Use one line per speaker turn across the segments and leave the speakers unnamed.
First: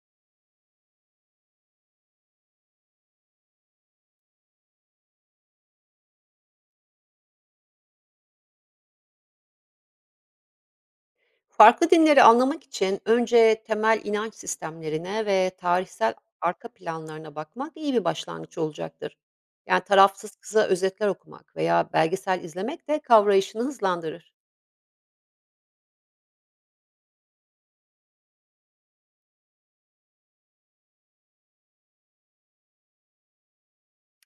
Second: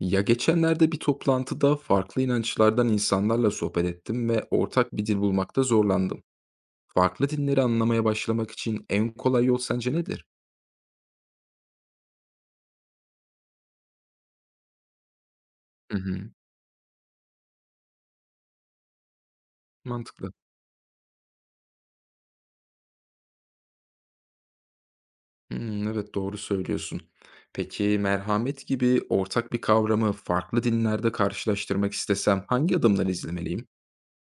Ya geçenlerde bir toplantıda farklı inançlardan insanlarla sohbet ettim ve ortak bir dil bulmakta zorlandım. Farklı dinleri anlamaya başlamak için en kolay yol sence nedir?
Farklı dinleri anlamak için önce temel inanç sistemlerine ve
Hı
tarihsel
hı.
arka planlarına bakmak iyi bir başlangıç olacaktır. Yani
Mantıklı.
tarafsız kısa özetler okumak veya belgesel izlemek de kavrayışını hızlandırır.
Hmm, evet doğru söylüyorsun. Peki merhamet gibi ortak bir kavramı farklı dinlerde karşılaştırmak istesem hangi adımları izlemeliyim?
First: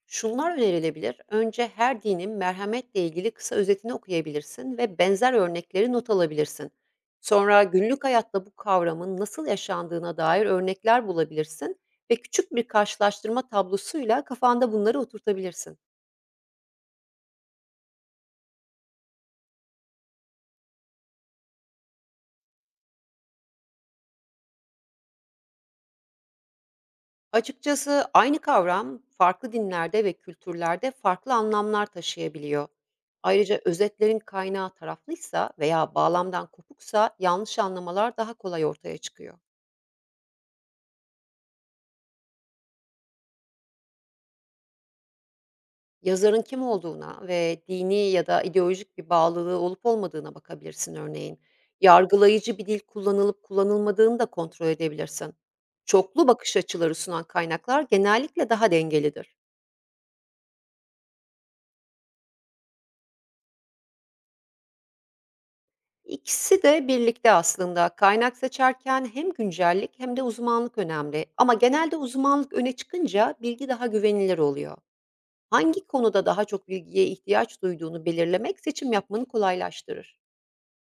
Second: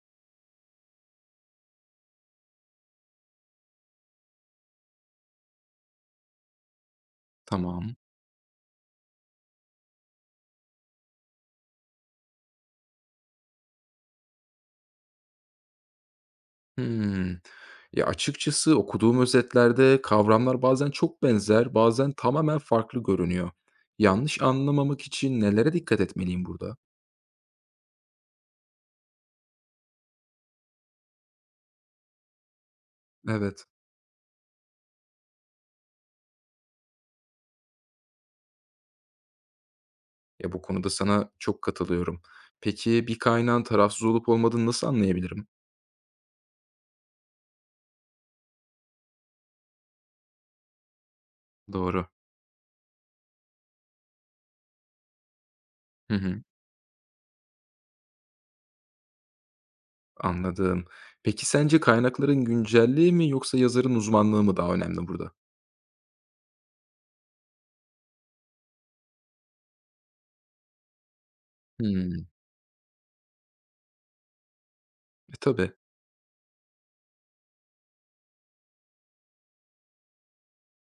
Şunlar önerilebilir. Önce her dinin merhametle ilgili kısa özetini okuyabilirsin ve benzer örnekleri not alabilirsin. Sonra
Tamam.
günlük hayatta bu kavramın nasıl yaşandığına dair örnekler bulabilirsin ve küçük bir karşılaştırma tablosuyla kafanda bunları oturtabilirsin.
Hımm. Ya, açıkçası okuduğum özetlerde kavramlar bazen çok benzer, bazen tamamen farklı görünüyor. Yanlış anlamamak için nelere dikkat etmeliyim burada?
Açıkçası aynı kavram farklı dinlerde ve kültürlerde farklı anlamlar taşıyabiliyor. Ayrıca
Evet,
özetlerin kaynağı taraflıysa veya bağlamdan kopuksa yanlış anlamalar daha kolay ortaya çıkıyor.
ya, bu konuda sana çok katılıyorum. Peki, bir kaynağın tarafsız olup olmadığını nasıl anlayabilirim?
Yazarın kim olduğuna ve dini ya da ideolojik bir bağlılığı olup olmadığına bakabilirsin örneğin.
Doğru.
Yargılayıcı bir dil kullanılıp kullanılmadığını da kontrol edebilirsin.
Hı
Çoklu
hı.
bakış açıları sunan kaynaklar genellikle daha dengelidir.
Anladım. Peki, sence kaynakların güncelliği mi yoksa yazarın uzmanlığı mı daha önemli burada?
İkisi de birlikte aslında. Kaynak seçerken hem güncellik hem de uzmanlık önemli. Ama genelde
Hımm.
uzmanlık öne çıkınca bilgi daha güvenilir oluyor.
Tabii.
Hangi konuda daha çok bilgiye ihtiyaç duyduğunu belirlemek seçim yapmanı kolaylaştırır.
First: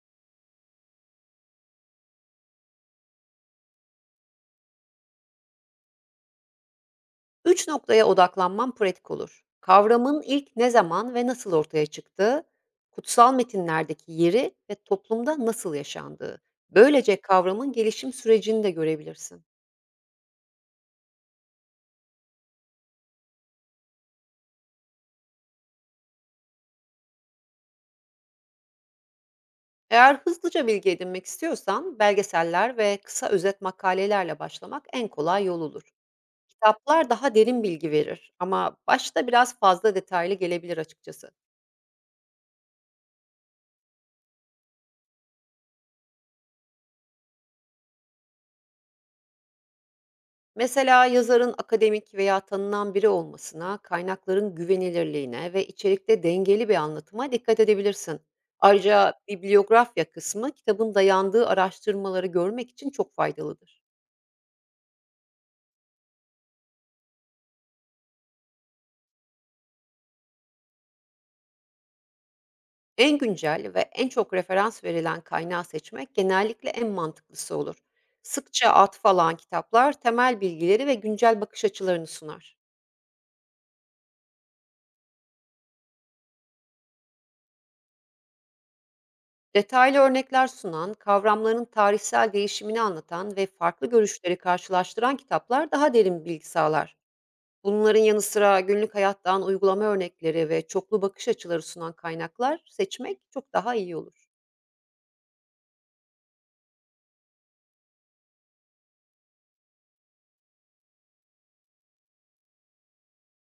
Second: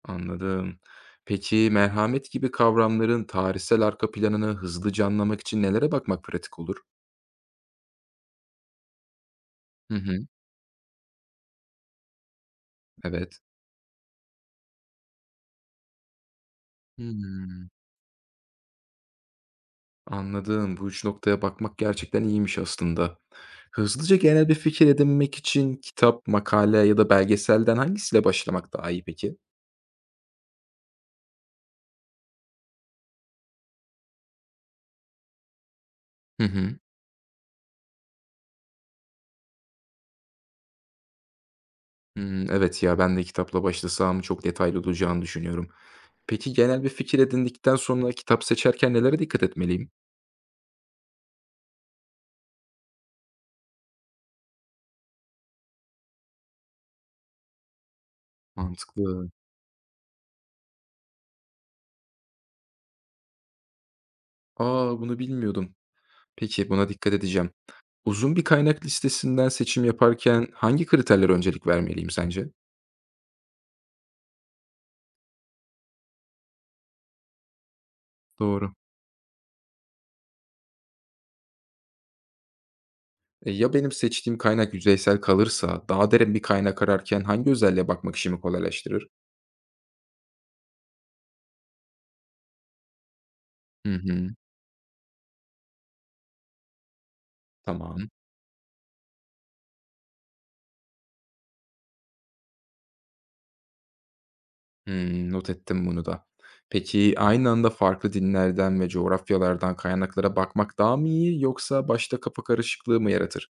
Anladım. Peki merhamet gibi kavramların tarihsel arka planını hızlıca anlamak için nelere bakmak pratik olur?
Üç noktaya odaklanman pratik olur:
Hı
kavramın
hı.
ilk ne zaman ve nasıl ortaya çıktığı, kutsal
Evet.
metinlerdeki yeri ve toplumda nasıl yaşandığı. Böylece
Hımm.
kavramın gelişim sürecini de görebilirsin.
Anladım. Bu 3 noktaya bakmak gerçekten iyiymiş aslında. Hızlıca genel bir fikir edinmek için kitap, makale ya da belgeselden hangisiyle başlamak daha iyi peki?
Eğer hızlıca bilgi edinmek istiyorsan belgeseller ve kısa özet makalelerle başlamak en kolay yol olur.
Hı hı.
Kitaplar daha derin bilgi verir, ama başta biraz fazla detaylı gelebilir açıkçası.
Hımm, evet ya, ben de kitapla başlasam çok detaylı olacağını düşünüyorum. Peki genel bir fikir edindikten sonra kitap seçerken nelere dikkat etmeliyim?
Mesela yazarın akademik veya tanınan biri olmasına, kaynakların güvenilirliğine ve içerikte dengeli bir anlatıma dikkat edebilirsin. Ayrıca
Mantıklı.
bibliografya kısmı, kitabın dayandığı araştırmaları görmek için çok faydalıdır.
Aa, bunu bilmiyordum. Peki, buna dikkat edeceğim. Uzun bir kaynak listesinden seçim yaparken hangi kriterlere öncelik vermeliyim sence?
En güncel ve en çok referans verilen kaynağı seçmek genellikle en mantıklısı olur. Sıkça
Doğru.
atıf alan kitaplar temel bilgileri ve güncel bakış açılarını sunar.
Ya benim seçtiğim kaynak yüzeysel kalırsa, daha derin bir kaynak ararken hangi özelliğe bakmak işimi kolaylaştırır?
Detaylı örnekler sunan, kavramların tarihsel değişimini anlatan ve farklı
Hı hı.
görüşleri karşılaştıran kitaplar daha derin bilgi sağlar. Bunların
Tamam.
yanı sıra günlük hayattan uygulama örnekleri ve çoklu bakış açıları sunan kaynaklar seçmek çok daha iyi olur.
Hmm, not ettim bunu da. Peki aynı anda farklı dinlerden ve coğrafyalardan kaynaklara bakmak daha mı iyi yoksa başta kafa karışıklığı mı yaratır?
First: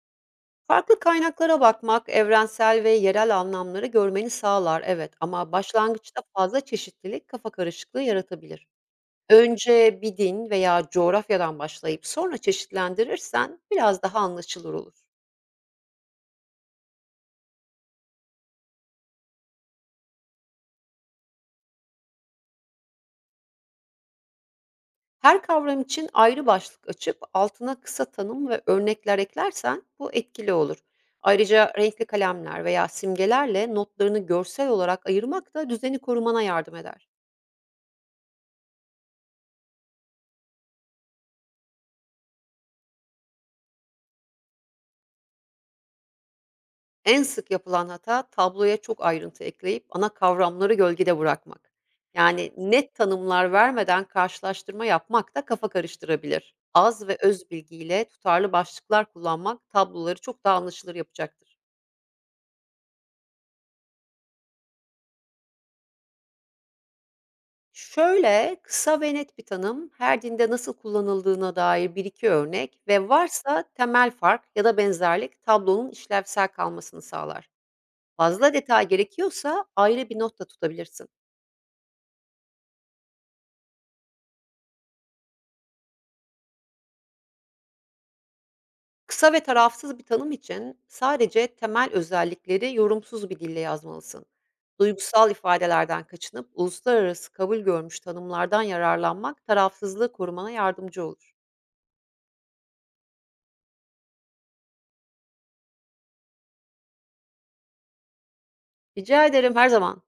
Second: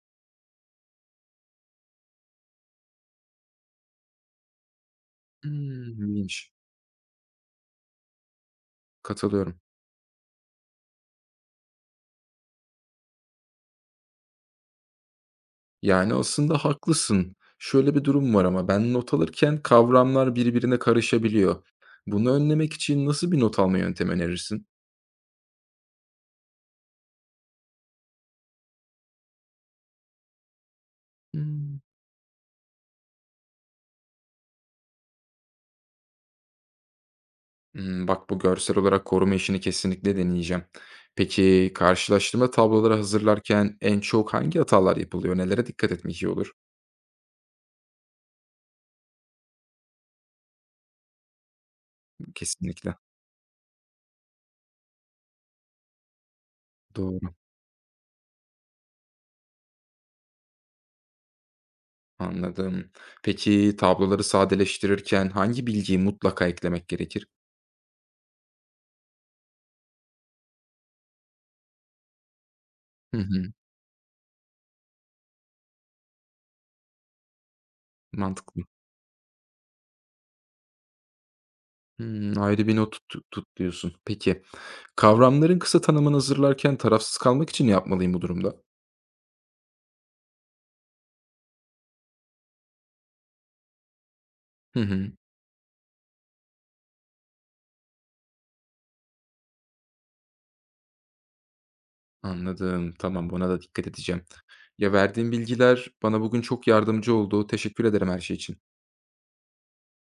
Farklı kaynaklara bakmak, evrensel ve yerel anlamları görmeni sağlar, evet, ama
Hmm,
başlangıçta
ilginç.
fazla çeşitlilik kafa karışıklığı yaratabilir.
Katılıyorum.
Önce bir din veya coğrafyadan başlayıp sonra çeşitlendirirsen biraz daha anlaşılır olur.
Yani, aslında haklısın. Şöyle bir durum var ama ben not alırken kavramlar birbirine karışabiliyor. Bunu önlemek için nasıl bir not alma yöntemi önerirsin?
Her kavram için ayrı başlık açıp altına kısa tanım ve örnekler eklersen bu etkili olur. Ayrıca
Hımm.
renkli kalemler veya simgelerle notlarını görsel olarak ayırmak da düzeni korumana yardım eder.
Hımm, bak bu görsel olarak koruma işini kesinlikle deneyeceğim. Peki, karşılaştırma tabloları hazırlarken en çok hangi hatalar yapılıyor? Nelere dikkat etmek iyi olur?
En sık yapılan hata, tabloya çok ayrıntı ekleyip ana kavramları gölgede bırakmak. Yani net
Kesinlikle.
tanımlar vermeden karşılaştırma yapmak da kafa karıştırabilir. Az ve
Doğru,
öz bilgiyle tutarlı başlıklar kullanmak tabloları çok daha anlaşılır yapacaktır.
anladım. Peki, tabloları sadeleştirirken hangi bilgiyi mutlaka eklemek gerekir?
Şöyle kısa ve net bir tanım, her dinde nasıl kullanıldığına dair bir iki örnek ve
Hı hı,
varsa temel fark ya da benzerlik, tablonun işlevsel kalmasını sağlar. Fazla
mantıklı.
detay gerekiyorsa ayrı bir not da tutabilirsin.
Hımm, ayrı bir not tut diyorsun. Peki, kavramların kısa tanımını hazırlarken tarafsız kalmak için ne yapmalıyım bu durumda?
Kısa ve tarafsız bir tanım için sadece temel özellikleri yorumsuz bir dille yazmalısın.
Hı hı.
Duygusal ifadelerden kaçınıp uluslararası kabul görmüş tanımlardan yararlanmak tarafsızlığı korumana yardımcı olur.
Anladım. Tamam, buna da dikkat edeceğim. Ya verdiğin bilgiler bana bugün çok yardımcı oldu. Teşekkür ederim her şey için.
Rica ederim, her zaman.